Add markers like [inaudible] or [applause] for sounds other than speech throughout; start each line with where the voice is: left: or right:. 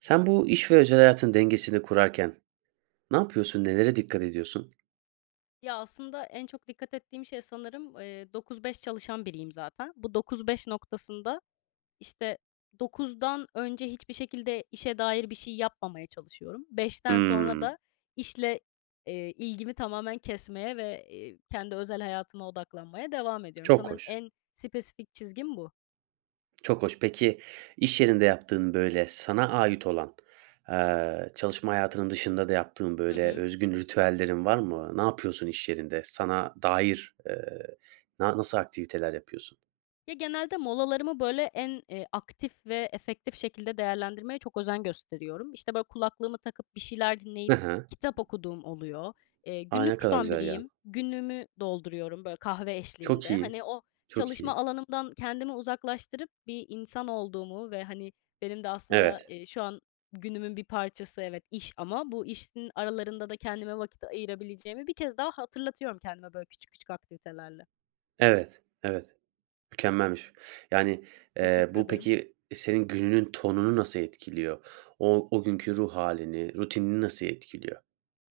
right: Sen bu iş ve özel hayatın dengesini kurarken ne yapıyorsun, nelere dikkat ediyorsun?
left: Ya, aslında en çok dikkat ettiğim şey sanırım, eee, 9-5 çalışan biriyim zaten. Bu 9-5 noktasında, işte, 9'dan önce hiçbir şekilde işe dair bir şey yapmamaya çalışıyorum. 5'ten sonra
right: Hımm.
left: da işle, eee, ilgimi tamamen kesmeye ve, eee, kendi özel hayatıma odaklanmaya devam ediyorum.
right: Çok
left: Sanırım
right: hoş.
left: en spesifik çizgim bu.
right: Çok hoş. Peki, i̇ş yerinde yaptığın, böyle, sana ait olan, eee, çalışma hayatının dışında da yaptığın,
left: Hı
right: böyle,
left: hı.
right: özgün ritüellerin var mı? Ne yapıyorsun i̇ş yerinde? Sana dair, ııı, na nasıl aktiviteler yapıyorsun?
left: Ya, genelde molalarımı, böyle, en, eee, aktif ve efektif şekilde değerlendirmeye çok özen gösteriyorum. İşte, böyle, kulaklığımı takıp bir şeyler
right: Hı
left: dinleyip
right: hı.
left: kitap okuduğum oluyor. Eee,
right: A! Ne
left: günlük
right: kadar
left: tutan
right: güzel ya.
left: biriyim. Günlüğümü dolduruyorum, böyle, kahve
right: Çok
left: eşliğinde.
right: iyi,
left: Hani, o
right: çok
left: çalışma
right: iyi.
left: alanımdan kendimi uzaklaştırıp bir insan olduğumu ve, hani, benim de aslında,
right: Evet.
left: eee, şu an günümün bir parçası, evet, iş ama bu işin aralarında da kendime vakit ayırabileceğimi bir kez daha hatırlatıyorum kendime, böyle, küçük küçük aktivitelerle.
right: Evet, evet, mükemmelmiş, yani, eee,
left: Teşekkür
right: bu,
left: ederim.
right: peki, senin gününün tonunu nasıl etkiliyor? O o günkü ruh hâlini rutinini nasıl etkiliyor?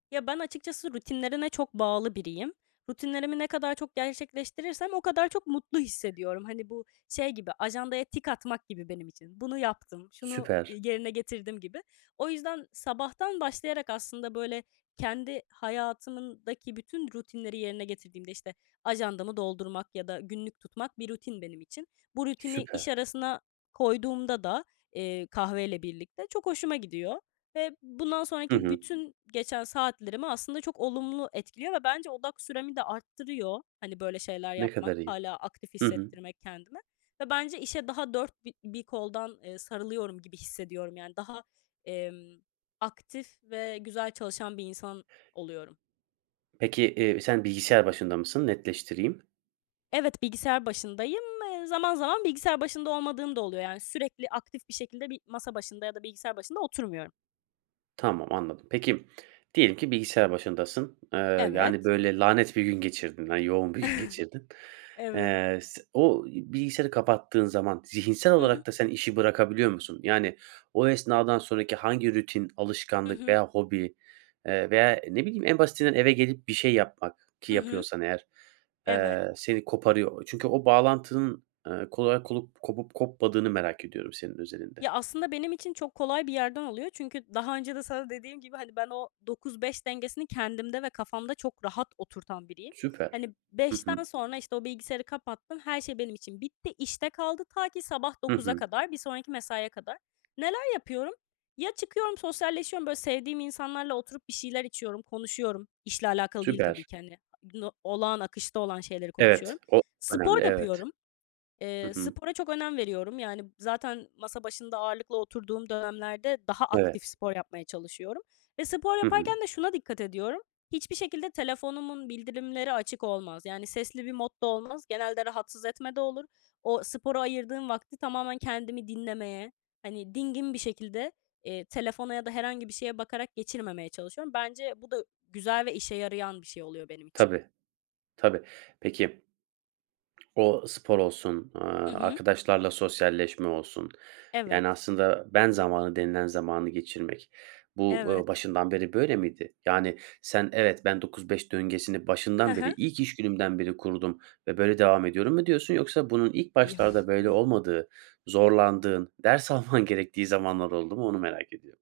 left: Ya ben açıkçası rutinlerine çok bağlı biriyim. Rutinlerimi ne kadar çok gerçekleştirirsem o kadar çok mutlu hissediyorum. Hani bu şey gibi; ajandaya tik atmak gibi benim için: "Bunu yaptım, şunu,
right: Süper.
left: eee, yerine getirdim." gibi. O yüzden sabahtan başlayarak aslında böyle kendi hayatımdaki bütün rutinleri yerine getirdiğimde, işte, ajandamı doldurmak ya da günlük tutmak bir rutin benim için. Bu rutini iş
right: Süper.
left: arasına koyduğumda da, eee, kahveyle birlikte çok hoşuma gidiyor ve bundan
right: Hı
left: sonraki
right: hı.
left: bütün geçen saatlerimi aslında çok olumlu etkiliyor ve bence odak süremi de arttırıyor hani böyle şeyler
right: Ne
left: yapmak,
right: kadar iyi?
left: hâlâ aktif
right: Hı hı.
left: hissettirmek kendime. Ve bence işe daha 4 bi bir koldan, eee, sarılıyorum gibi hissediyorum. Yani daha, emm, aktif ve güzel çalışan bir insan oluyorum.
right: Peki, eee, sen bilgisayar başında mısın? Netleştireyim.
left: Evet, bilgisayar başındayım. E, zaman zaman bilgisayar başında olmadığım da oluyor. Yani sürekli aktif bir şekilde bir masa başında ya da bilgisayar başında oturmuyorum.
right: Tamam, anladım. Peki, diyelim ki bilgisayar başındasın, eee,
left: Evet.
right: yani böyle lanet bir gün geçirdin, na yoğun bir gün
left: [chuckles]
right: geçirdin.
left: Evet.
right: Eee, s o, bilgisayarı kapattığın zaman zihinsel
left: Hı hı.
right: olarak da sen işi bırakabiliyor musun? Yani o esnadan sonraki hangi rutin
left: Hı
right: alışkanlık
left: hı.
right: veya hobi veya, eee, ne bileyim, en basitinden eve gelip bir şey yapmak ki
left: Hı hı.
right: yapıyorsan eğer,
left: Evet.
right: eee, seni koparıyor. O çünkü o bağlantının, eee, kolay kolup kopup kopmadığını merak ediyorum senin özelinde.
left: Ya aslında benim için çok kolay bir yerden alıyor. Çünkü daha önce de sana dediğim gibi hani ben o 9-5 dengesini kendimde ve kafamda çok rahat oturtan biriyim.
right: Süper.
left: Hani
right: Hı
left: 5'ten
right: hı.
left: sonra işte o bilgisayarı kapattım. Her şey benim için bitti, işte kaldı. Ta ki sabah
right: Hı
left: 9'a
right: hı.
left: kadar, bir sonraki mesaiye kadar. Neler yapıyorum? Ya çıkıyorum sosyalleşiyorum böyle sevdiğim insanlarla oturup bir şeyler içiyorum, konuşuyorum. İşle alakalı değil, tabi
right: Süper.
left: ki, hani. Bunu olağan, akışta olan şeyleri konuşuyorum.
right: Evet, o
left: Spor
right: önemli. Evet.
left: yapıyorum.
right: Hı
left: Eee,
right: hı.
left: spora çok önem veriyorum. Yani zaten masa başında ağırlıklı oturduğum dönemlerde daha aktif
right: Evet.
left: spor yapmaya çalışıyorum ve spor
right: Hı
left: yaparken
right: hı.
left: de şuna dikkat ediyorum. Hiçbir şekilde telefonumun bildirimleri açık olmaz. Yani sesli bir modda olmaz. Genelde "rahatsız etme"de olur. O spora ayırdığım vakti tamamen kendimi dinlemeye, hani dingin bir şekilde, eee, telefona ya da herhangi bir şeye bakarak geçirmemeye çalışıyorum. Bence bu da güzel ve işe yarayan bir şey oluyor benim için.
right: Tabii, tabii. Peki, o spor olsun, eee,
left: Hı hı.
right: arkadaşlarla sosyalleşme olsun,
left: Evet.
right: yani aslında "ben zamanı" denilen zamanı geçirmek bu,
left: Evet.
right: uuu, başından beri böyle miydi? Yani sen, "Evet, ben 9-5 döngesini
left: Hı
right: başından beri,
left: hı.
right: ilk iş günümden beri kurdum ve böyle devam ediyorum." mu diyorsun? Yoksa bunun ilk başlarda böyle
left: [chuckles]
right: olmadığı, zorlandığın, ders alman gerektiği zamanlar oldu mu, onu merak ediyorum.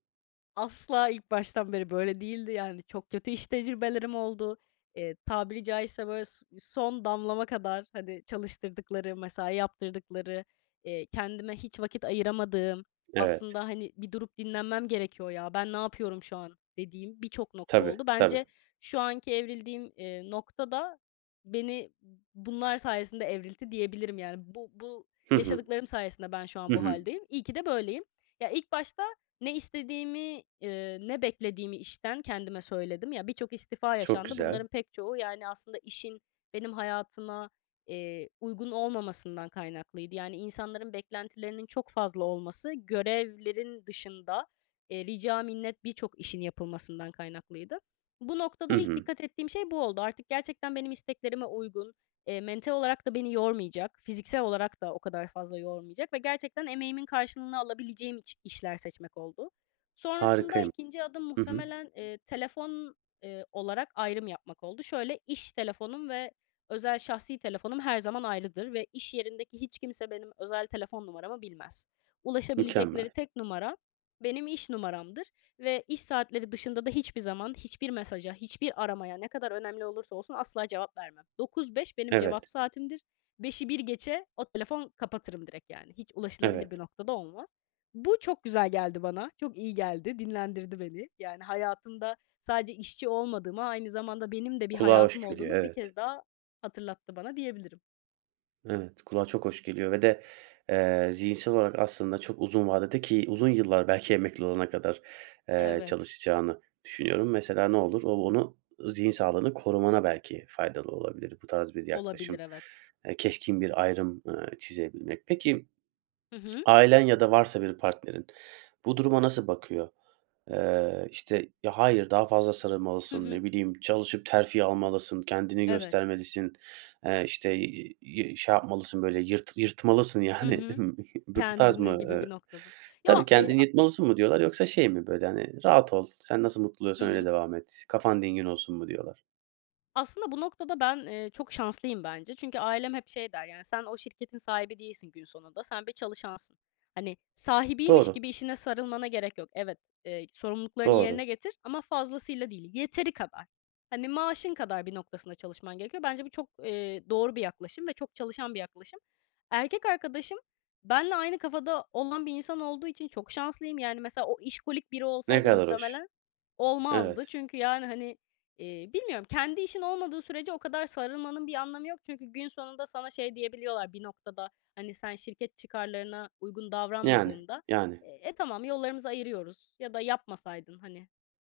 left: Asla ilk baştan beri böyle değildi, yani. Çok kötü iş tecrübelerim oldu. Eee, tabiri caizse, böyle, s son damlama kadar, hani, çalıştırdıkları, mesai yaptırdıkları, eee, kendime hiç vakit ayıramadığım
right: Evet.
left: aslında, hani, "Bir durup dinlenmem gerekiyor ya, ben ne yapıyorum şu an?" dediğim birçok nokta
right: Tabii,
left: oldu.
right: tabii.
left: Bence şu anki evrildiğim, eee, noktada beni bunlar sayesinde evriltti, diyebilirim. Yani, bu bu
right: Hı hı.
left: yaşadıklarım sayesinde ben şu an
right: Hı
left: bu
right: hı.
left: hâldeyim. İyi ki de böyleyim. Ya, ilk başta ne istediğimi, eee, ne beklediğimi işten kendime söyledim. Ya, birçok istifa
right: Çok
left: yaşandı.
right: güzel.
left: Bunların pek çoğu, yani, aslında işin benim hayatıma, eee, uygun olmamasından kaynaklıydı. Yani, insanların beklentilerinin çok fazla olması, görevlerin dışında, eee, rica minnet birçok işin yapılmasından kaynaklıydı. Bu
right: Hı
left: noktada ilk
right: hı.
left: dikkat ettiğim şey bu oldu. Artık gerçekten benim isteklerime uygun, eee, mental olarak da beni yormayacak, fiziksel olarak da o kadar fazla yormayacak ve gerçekten emeğimin karşılığını alabileceğim iç işler seçmek oldu. Sonrasında
right: Harikayım.
left: 2. adım
right: Hı hı.
left: muhtemelen, eee, telefon, eee, olarak ayrım yapmak oldu. Şöyle, iş telefonum ve özel şahsi telefonum her zaman ayrıdır ve iş yerindeki hiç kimse benim özel telefon numaramı bilmez. Ulaşabilecekleri
right: Mükemmel.
left: tek numara benim iş numaramdır ve iş saatleri dışında da hiçbir zaman hiçbir mesaja, hiçbir aramaya, ne kadar önemli olursa olsun asla cevap vermem. 9-5 benim
right: Evet.
left: cevap saatimdir. 5'i 1 geçe o telefon kapatırım direkt yani. Hiç
right: Evet.
left: ulaşılabilir bir noktada olmaz. Bu çok güzel geldi bana. Çok iyi geldi, dinlendirdi beni. Yani, hayatımda sadece işçi olmadığımı, aynı zamanda benim de bir
right: Kulağa
left: hayatım
right: hoş geliyor,
left: olduğunu bir
right: evet.
left: kez daha hatırlattı bana, diyebilirim.
right: Evet, kulağa çok hoş geliyor ve de, eee, zihinsel olarak aslında çok uzun vadede ki uzun yıllar, belki emekli olana kadar, eee,
left: Evet.
right: çalışacağını düşünüyorum. Mesela, ne olur, o onu zihin sağlığını korumana belki faydalı olabilir, bu tarz bir
left: Olabilir,
right: yaklaşım,
left: evet.
right: eee, keskin bir ayrım, ııı, çizebilmek. Peki,
left: Hı hı.
right: ailen ya da varsa bir partnerin, bu duruma nasıl bakıyor? Eee, işte, ya, hayır, daha fazla
left: Hı
right: sarılmalısın,
left: hı.
right: ne bileyim, çalışıp terfi almalısın, kendini
left: Evet.
right: göstermelisin, eee, işte, iii, şey yapmalısın, böyle, yırt yırtmalısın,
left: Hı
right: yani,
left: hı.
right: [giggles] bu bu tarz
left: Kendini
right: mı?
left: gibi bir
right: Eee,
left: noktada. Ya.
right: tabii,
left: Eee,
right: kendini
left: a
right: yırtmalısın mı diyorlar yoksa şey mi, böyle, hani, rahat ol, sen nasıl mutlu
left: Hı
right: oluyorsan öyle
left: hı.
right: devam et, kafan dingin olsun mu diyorlar?
left: Aslında bu noktada ben, eee, çok şanslıyım bence. Çünkü ailem hep şey der yani, "Sen o şirketin sahibi değilsin gün sonunda, sen bir çalışansın. Hani, sahibiymiş
right: Doğru.
left: gibi işine sarılmana gerek yok. Evet, eee, sorumluluklarını
right: Doğru.
left: yerine getir ama fazlasıyla değil, yeteri kadar. Hani, maaşın kadar bir noktasında çalışman gerekiyor." Bence bu çok, eee, doğru bir yaklaşım ve çok çalışan bir yaklaşım. Erkek arkadaşım benle aynı kafada olan bir insan olduğu için çok şanslıyım. Yani, mesela, o işkolik biri
right: Ne
left: olsaydı
right: kadar hoş.
left: muhtemelen olmazdı.
right: Evet.
left: Çünkü yani hani, eee, bilmiyorum kendi işin olmadığı sürece o kadar sarılmanın bir anlamı yok. Çünkü gün sonunda sana şey diyebiliyorlar bir noktada, hani, sen şirket çıkarlarına uygun
right: Yani.
left: davranmadığında,
right: Yani.
left: "E, tamam, yollarımızı ayırıyoruz." ya da "Yapmasaydın, hani,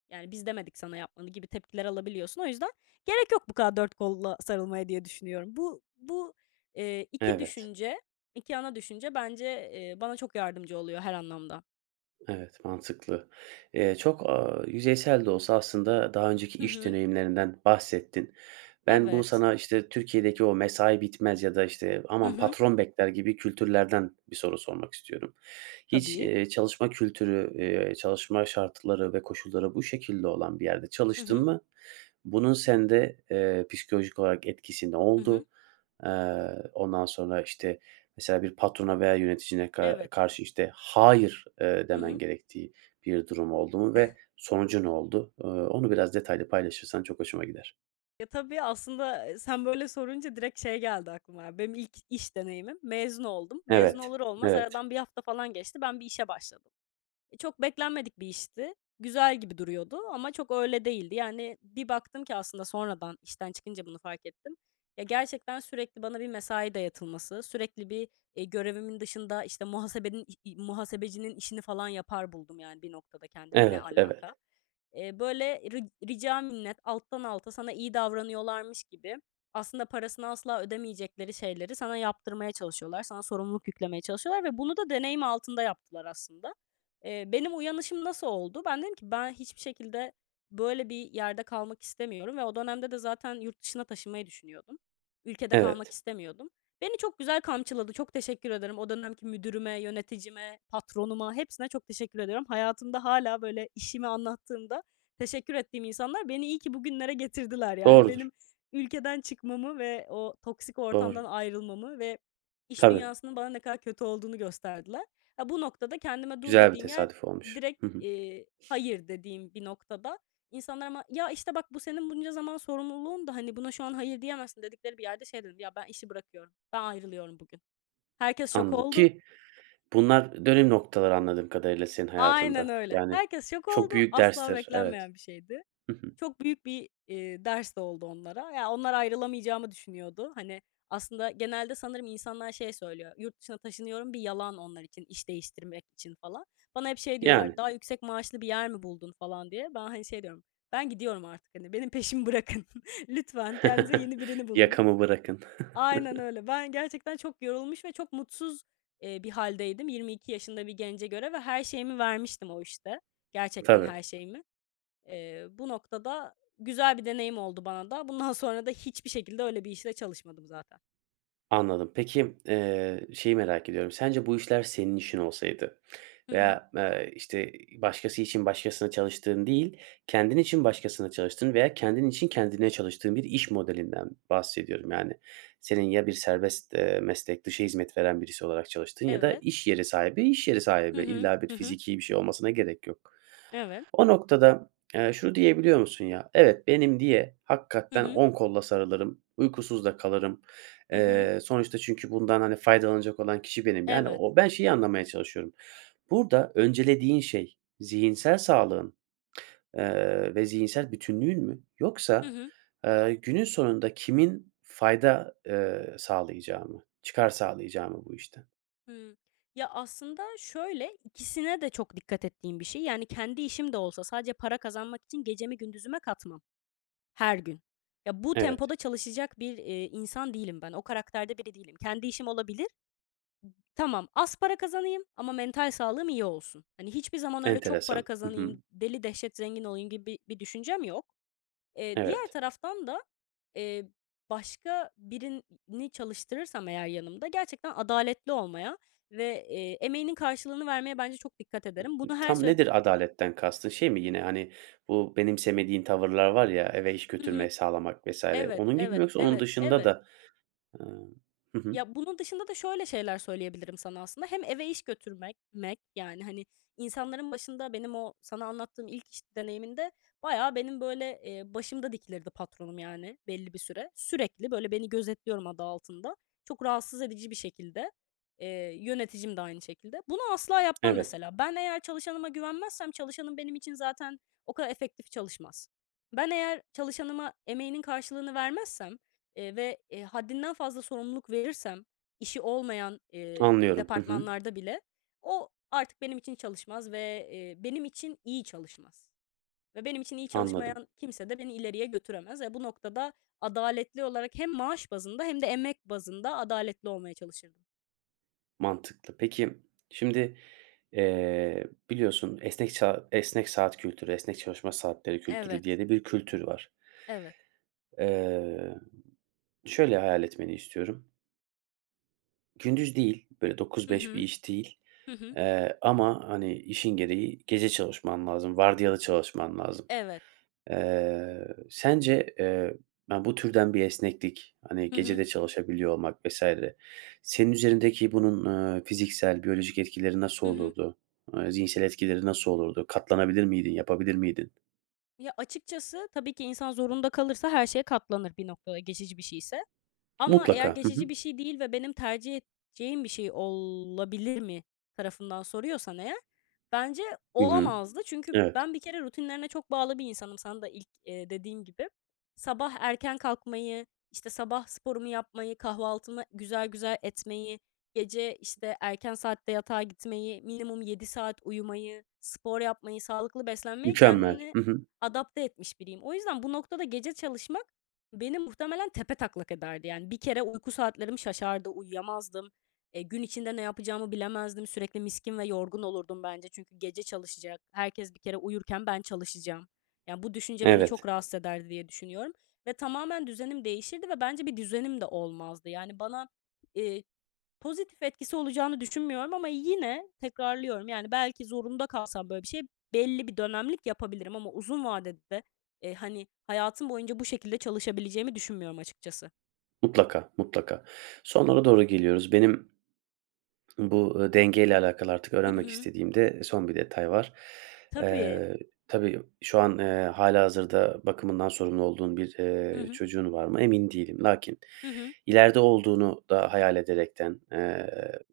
left: yani biz demedik sana yapmanı." gibi tepkiler alabiliyorsun. O yüzden gerek yok bu kadar dört kolla sarılmaya diye düşünüyorum. Bu, bu, eee, 2
right: Evet.
left: düşünce, 2 ana düşünce bence, eee, bana çok yardımcı oluyor her anlamda.
right: Evet, mantıklı. Eee, çok, aaa, yüzeysel de olsa aslında daha önceki
left: Hı
right: iş
left: hı.
right: deneyimlerinden bahsettin. Ben bu
left: Evet.
right: sana, işte, Türkiye'deki o mesai bitmez ya da, işte,
left: Hı
right: aman
left: hı.
right: patron bekler gibi kültürlerden bir soru sormak istiyorum. Hiç,
left: Tabii.
right: eee, çalışma kültürü, eee, çalışma şartları ve koşulları bu şekilde olan bir yerde
left: Hı
right: çalıştın
left: hı.
right: mı? Buna sende, eee, psikolojik olarak etkisi ne
left: Hı hı.
right: oldu? Eee, ondan sonra, işte, mesela bir patrona veya yöneticine ka
left: Evet.
right: karşı, işte, Hayır eee,
left: Hı
right: demen
left: hı.
right: gerektiği bir durum oldu mu ve
left: [giggles]
right: sonucu ne oldu? Iıı, onu biraz detaylı paylaşırsan çok hoşuma gider.
left: Ya, tabii, aslında, ı sen böyle sorunca direkt şey geldi aklıma benim ilk iş deneyimim. Mezun oldum. Mezun
right: Evet.
left: olur olmaz
right: Evet.
left: aradan 1 hafta falan geçti, ben bir işe başladım. Çok beklenmedik bir işti. Güzel gibi duruyordu ama çok öyle değildi. Yani, bir baktım ki aslında sonradan işten çıkınca bunu fark ettim. Ya, gerçekten sürekli bana bir mesai dayatılması, sürekli bir, i görevimin dışında, işte, muhasebenin, ih i muhasebecinin işini falan yapar buldum, yani, bir noktada kendimi. Ne
right: Evet.
left: alaka?
right: Evet.
left: Eee, böyle, ri rica minnet alttan alta sana iyi davranıyorlarmış gibi aslında parasını asla ödemeyecekleri şeyleri sana yaptırmaya çalışıyorlar, sana sorumluluk yüklemeye çalışıyorlar ve bunu da deneyim altında yaptılar aslında. Eee, benim uyanışım nasıl oldu? Ben dedim ki: "Ben hiçbir şekilde böyle bir yerde kalmak istemiyorum." ve o dönemde de zaten yurt dışına taşınmayı düşünüyordum. Ülkede kalmak
right: Evet.
left: istemiyordum. Beni çok güzel kamçıladı. Çok teşekkür ederim. O dönemki müdürüme, yöneticime, patronuma hepsine çok teşekkür ediyorum. Hayatımda hâlâ, böyle, işimi anlattığımda teşekkür ettiğim insanlar beni iyi ki bugünlere getirdiler. Yani,
right: Doğrudur.
left: benim ülkeden çıkmamı ve o toksik ortamdan
right: Doğru.
left: ayrılmamı ve iş
right: Tabii.
left: dünyasının bana ne kadar kötü olduğunu gösterdiler. A, bu noktada kendime dur
right: Güzel bir
left: dediğim yer
right: tesadüf olmuş.
left: direkt,
right: Hı hı.
left: eee, "Hayır." dediğim bir noktada insanlar ama, ya, işte, bak: "Bu senin bunca zaman sorumluluğundu, hani buna şu an hayır diyemezsin." dedikleri bir yerde şey dedim: "Ya, ben işi bırakıyorum, ben ayrılıyorum bugün." Herkes şok
right: Anladım
left: oldu.
right: ki bunlar dönüm noktaları, anladığım kadarıyla, senin
left: Aynen
right: hayatında.
left: öyle.
right: Yani,
left: Herkes şok
right: çok
left: oldu,
right: büyük
left: asla
right: derstir, evet.
left: beklenmeyen bir şeydi.
right: Hı hı.
left: Çok büyük bir, eee, ders de oldu onlara. Ya, onlar ayrılamayacağımı düşünüyordu. Hani, aslında genelde sanırım insanlar şey söylüyor. "Yurt dışına taşınıyorum." bir yalan onlar için, iş değiştirmek için falan. Bana hep şey diyorlar,
right: Yani.
left: "Daha yüksek maaşlı bir yer mi buldun?" falan diye. Ben, hani, şey diyorum, "Ben gidiyorum artık, hani, benim peşimi bırakın. Lütfen kendinize
right: [chuckles]
left: yeni birini bulun."
right: Yakamı bırakın.
left: Aynen
right: [chuckles]
left: öyle. Ben gerçekten çok yorulmuş ve çok mutsuz, eee, bir hâldeydim, 22 yaşında bir gence göre ve her şeyimi vermiştim o işte, gerçekten
right: Tabii.
left: her şeyimi. Eee, bu noktada güzel bir deneyim oldu bana da. Bundan sonra da hiçbir şekilde öyle bir işte çalışmadım zaten.
right: Anladım. Peki, eee, şeyi merak ediyorum. Sence bu işler senin işin olsaydı
left: Hı hı.
right: veya, eee, işte, ı başkası için başkasına çalıştığın değil, kendin için başkasına çalıştığın veya kendin için kendine çalıştığın bir iş modelinden bahsediyorum, yani. Senin, ya bir serbest, eee, meslek, dışa hizmet veren birisi olarak çalıştığın ya da
left: Evet.
right: iş yeri sahibi. İş yeri
left: Hı
right: sahibi
left: hı.
right: illa bir
left: Hı hı.
right: fizikî bir şey olmasına gerek yok.
left: Evet.
right: O noktada, eee, şunu diyebiliyor musun ya, evet, benim diye
left: Hı
right: hakikaten
left: hı.
right: 10 kolla sarılırım, uykusuz da kalırım.
left: Hı hı.
right: Eee, sonuçta çünkü bundan, hani, faydalanacak olan kişi benim. Yani,
left: Evet.
right: o ben şeyi anlamaya çalışıyorum. Burada öncelediğin şey zihinsel sağlığın, eee, ve zihinsel bütünlüğün mü
left: Hı
right: yoksa,
left: hı.
right: eee, günün sonunda kimin fayda, eee, sağlayacağı mı, çıkar sağlayacağı mı bu işten?
left: Hımm. Ya, aslında, şöyle ikisine de çok dikkat ettiğim bir şey. Yani, kendi işim de olsa sadece para kazanmak için gecemi gündüzüme katmam her gün. Ya, bu
right: Evet.
left: tempoda çalışacak bir, eee, insan değilim ben, o karakterde biri değilim. Kendi işim olabilir. Tamam, az para kazanayım ama mental sağlığım iyi olsun. Hani, hiçbir zaman öyle, "Çok para
right: Enteresan. Hı hı.
left: kazanayım, deli dehşet zengin olayım." gibi bir bir düşüncem yok. Eee, diğer
right: Evet.
left: taraftan da, eee, başka birini çalıştırırsam eğer yanımda, gerçekten adaletli olmaya ve, eee, emeğinin karşılığını vermeye bence çok dikkat
right: Hı
left: ederim.
right: ı,
left: Bunu her
right: tam
left: söyle
right: nedir adaletten kastın? Şey mi yine, hani, bu benimsemediğin tavırlar var ya, eve iş
left: Hı hı.
right: götürmeyi sağlamak vs.
left: Evet,
right: onun gibi mi
left: evet,
right: yoksa onun
left: evet,
right: dışında
left: evet.
right: da Hımm. Hı hı.
left: Ya, bunun dışında da şöyle şeyler söyleyebilirim sana, aslında. Hem eve iş götürmek mek, yani, hani, insanların başında benim o sana anlattığım ilk iş deneyimimde bayağı benim, böyle, eee, başımda dikilirdi patronum yani belli bir süre. Sürekli, böyle, beni, "gözetliyorum" adı altında. Çok rahatsız edici bir şekilde. Eee, yöneticim de aynı şekilde. Bunu asla yapmam,
right: Evet.
left: mesela. Ben eğer çalışanıma güvenmezsem çalışanım benim için zaten o kadar efektif çalışmaz. Ben eğer çalışanıma emeğinin karşılığını vermezsem, eee, ve haddinden fazla sorumluluk verirsem işi olmayan, eee,
right: Anlıyorum. Hı hı.
left: departmanlarda bile, o artık benim için çalışmaz ve, eee, benim için iyi çalışmaz ve benim için iyi
right: Anladım.
left: çalışmayan kimse de beni ileriye götüremez ve bu noktada adaletli olarak hem maaş bazında hem de emek bazında adaletli olmaya çalışırdım.
right: Mantıklı. Peki, şimdi, eee, biliyorsun esnek sa esnek saat kültürü, esnek çalışma saatleri kültürü
left: Evet.
right: diye de bir kültür var.
left: Evet.
right: Eee, şöyle hayal etmeni istiyorum. Gündüz değil, böyle dokuz
left: Hı
right: beş bir
left: hı.
right: iş değil,
left: Hı hı.
right: eee, ama hani, işin gereği gece çalışman lazım, vardiyalı çalışman lazım.
left: Evet.
right: Eee, sence, eee, ya, bu türden bir esneklik, hani,
left: Hı
right: gece
left: hı.
right: de çalışabiliyor olmak vs. senin üzerindeki bunun, eee, fiziksel, biyolojik etkileri nasıl
left: Hı hı.
right: olurdu? Eee, zihinsel etkileri nasıl olurdu? Katlanabilir miydin, yapabilir miydin?
left: Ya, açıkçası, tabii ki insan zorunda kalırsa her şeye katlanır bir noktada geçici bir şeyse. Ama eğer
right: Mutlaka. Hı hı.
left: geçici bir şey değil ve benim tercih edeceğim bir şey olabilir mi tarafından soruyorsan eğer bence
right: Hı hı,
left: olamazdı. Çünkü
right: evet.
left: ben bir kere rutinlerine çok bağlı bir insanım sana da ilk, eee, dediğin gibi. Sabah erken kalkmayı, işte, sabah sporumu yapmayı, kahvaltımı güzel, güzel etmeyi, gece, işte, erken saatte yatağa gitmeyi, minimum 7 saat uyumayı, spor yapmayı, sağlıklı beslenmeyi
right: Mükemmel.
left: kendini
right: Hı hı.
left: adapte etmiş biriyim. O yüzden bu noktada gece çalışmak beni muhtemelen tepetaklak ederdi. Yani, bir kere uyku saatlerim şaşardı uyuyamazdım. Eee, gün içinde ne yapacağımı bilemezdim. Sürekli miskin ve yorgun olurdum bence. Çünkü gece çalışacak. Herkes bir kere uyurken ben çalışacağım. Yani, bu düşünce beni çok
right: Evet.
left: rahatsız ederdi diye düşünüyorum ve tamamen düzenim değişirdi ve bence bir düzenim de olmazdı. Yani, bana, eee, pozitif etkisi olacağını düşünmüyorum ama yine tekrarlıyorum. Yani, belki zorunda kalsam böyle bir şey belli bir dönemlik yapabilirim ama uzun vadede, eee, hani, hayatım boyunca bu şekilde çalışabileceğimi düşünmüyorum, açıkçası.
right: Mutlaka, mutlaka. Sonlara doğru geliyoruz. Benim bu, eee, denge ile alakalı artık
left: Hı
right: öğrenmek
left: hı.
right: istediğim de son bir detay var.
left: Tabii.
right: Eee, tabii şu an, eee, hâlihazırda bakımından sorumlu olduğun bir,
left: Hı
right: eee,
left: hı.
right: çocuğun var mı, emin değilim. Lakin
left: Hı hı.
right: ileride olduğunu da hayal ederekten, eee,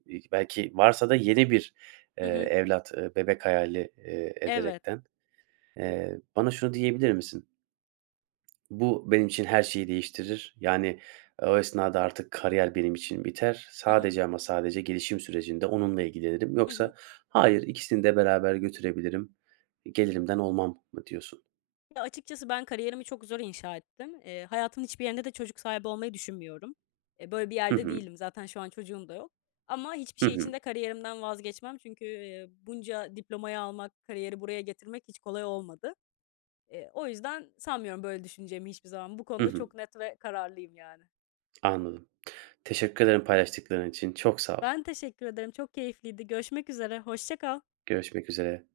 right: i belki varsa da yeni bir, eee,
left: Hı hı.
right: evlat, bebek hayali, eee,
left: Evet.
right: ederekten, eee, bana şunu diyebilir misin? "Bu, benim için her şeyi değiştirir. Yani, o esnada artık kariyer benim için biter.
left: Hı hı.
right: Sadece ama sadece gelişim sürecinde onunla ilgilenirim."
left: Hı hı.
right: Yoksa "Hayır, ikisini de beraber götürebilirim, gelirimden olmam." mı diyorsun?
left: Ya, açıkçası, ben kariyerimi çok zor inşa ettim. Eee, hayatımın hiçbir yerinde de çocuk sahibi olmayı düşünmüyorum. Eee, böyle bir
right: Hı
left: yerde
right: hı.
left: değilim, zaten şu an çocuğum da yok ama hiçbir
right: Hı
left: şey için
right: hı.
left: de kariyerimden vazgeçmem. Çünkü, eee, bunca diplomayı almak, kariyeri buraya getirmek hiç kolay olmadı. Eee, o yüzden sanmıyorum böyle düşüneceğimi hiçbir zaman. Bu
right: Hı
left: konuda
right: hı.
left: çok net ve kararlıyım, yani.
right: Anladım. Teşekkür ederim paylaştıkların için. Çok sağol.
left: Ben teşekkür ederim. Çok keyifliydi. Görüşmek üzere. Hoşça kal.
right: Görüşmek üzere.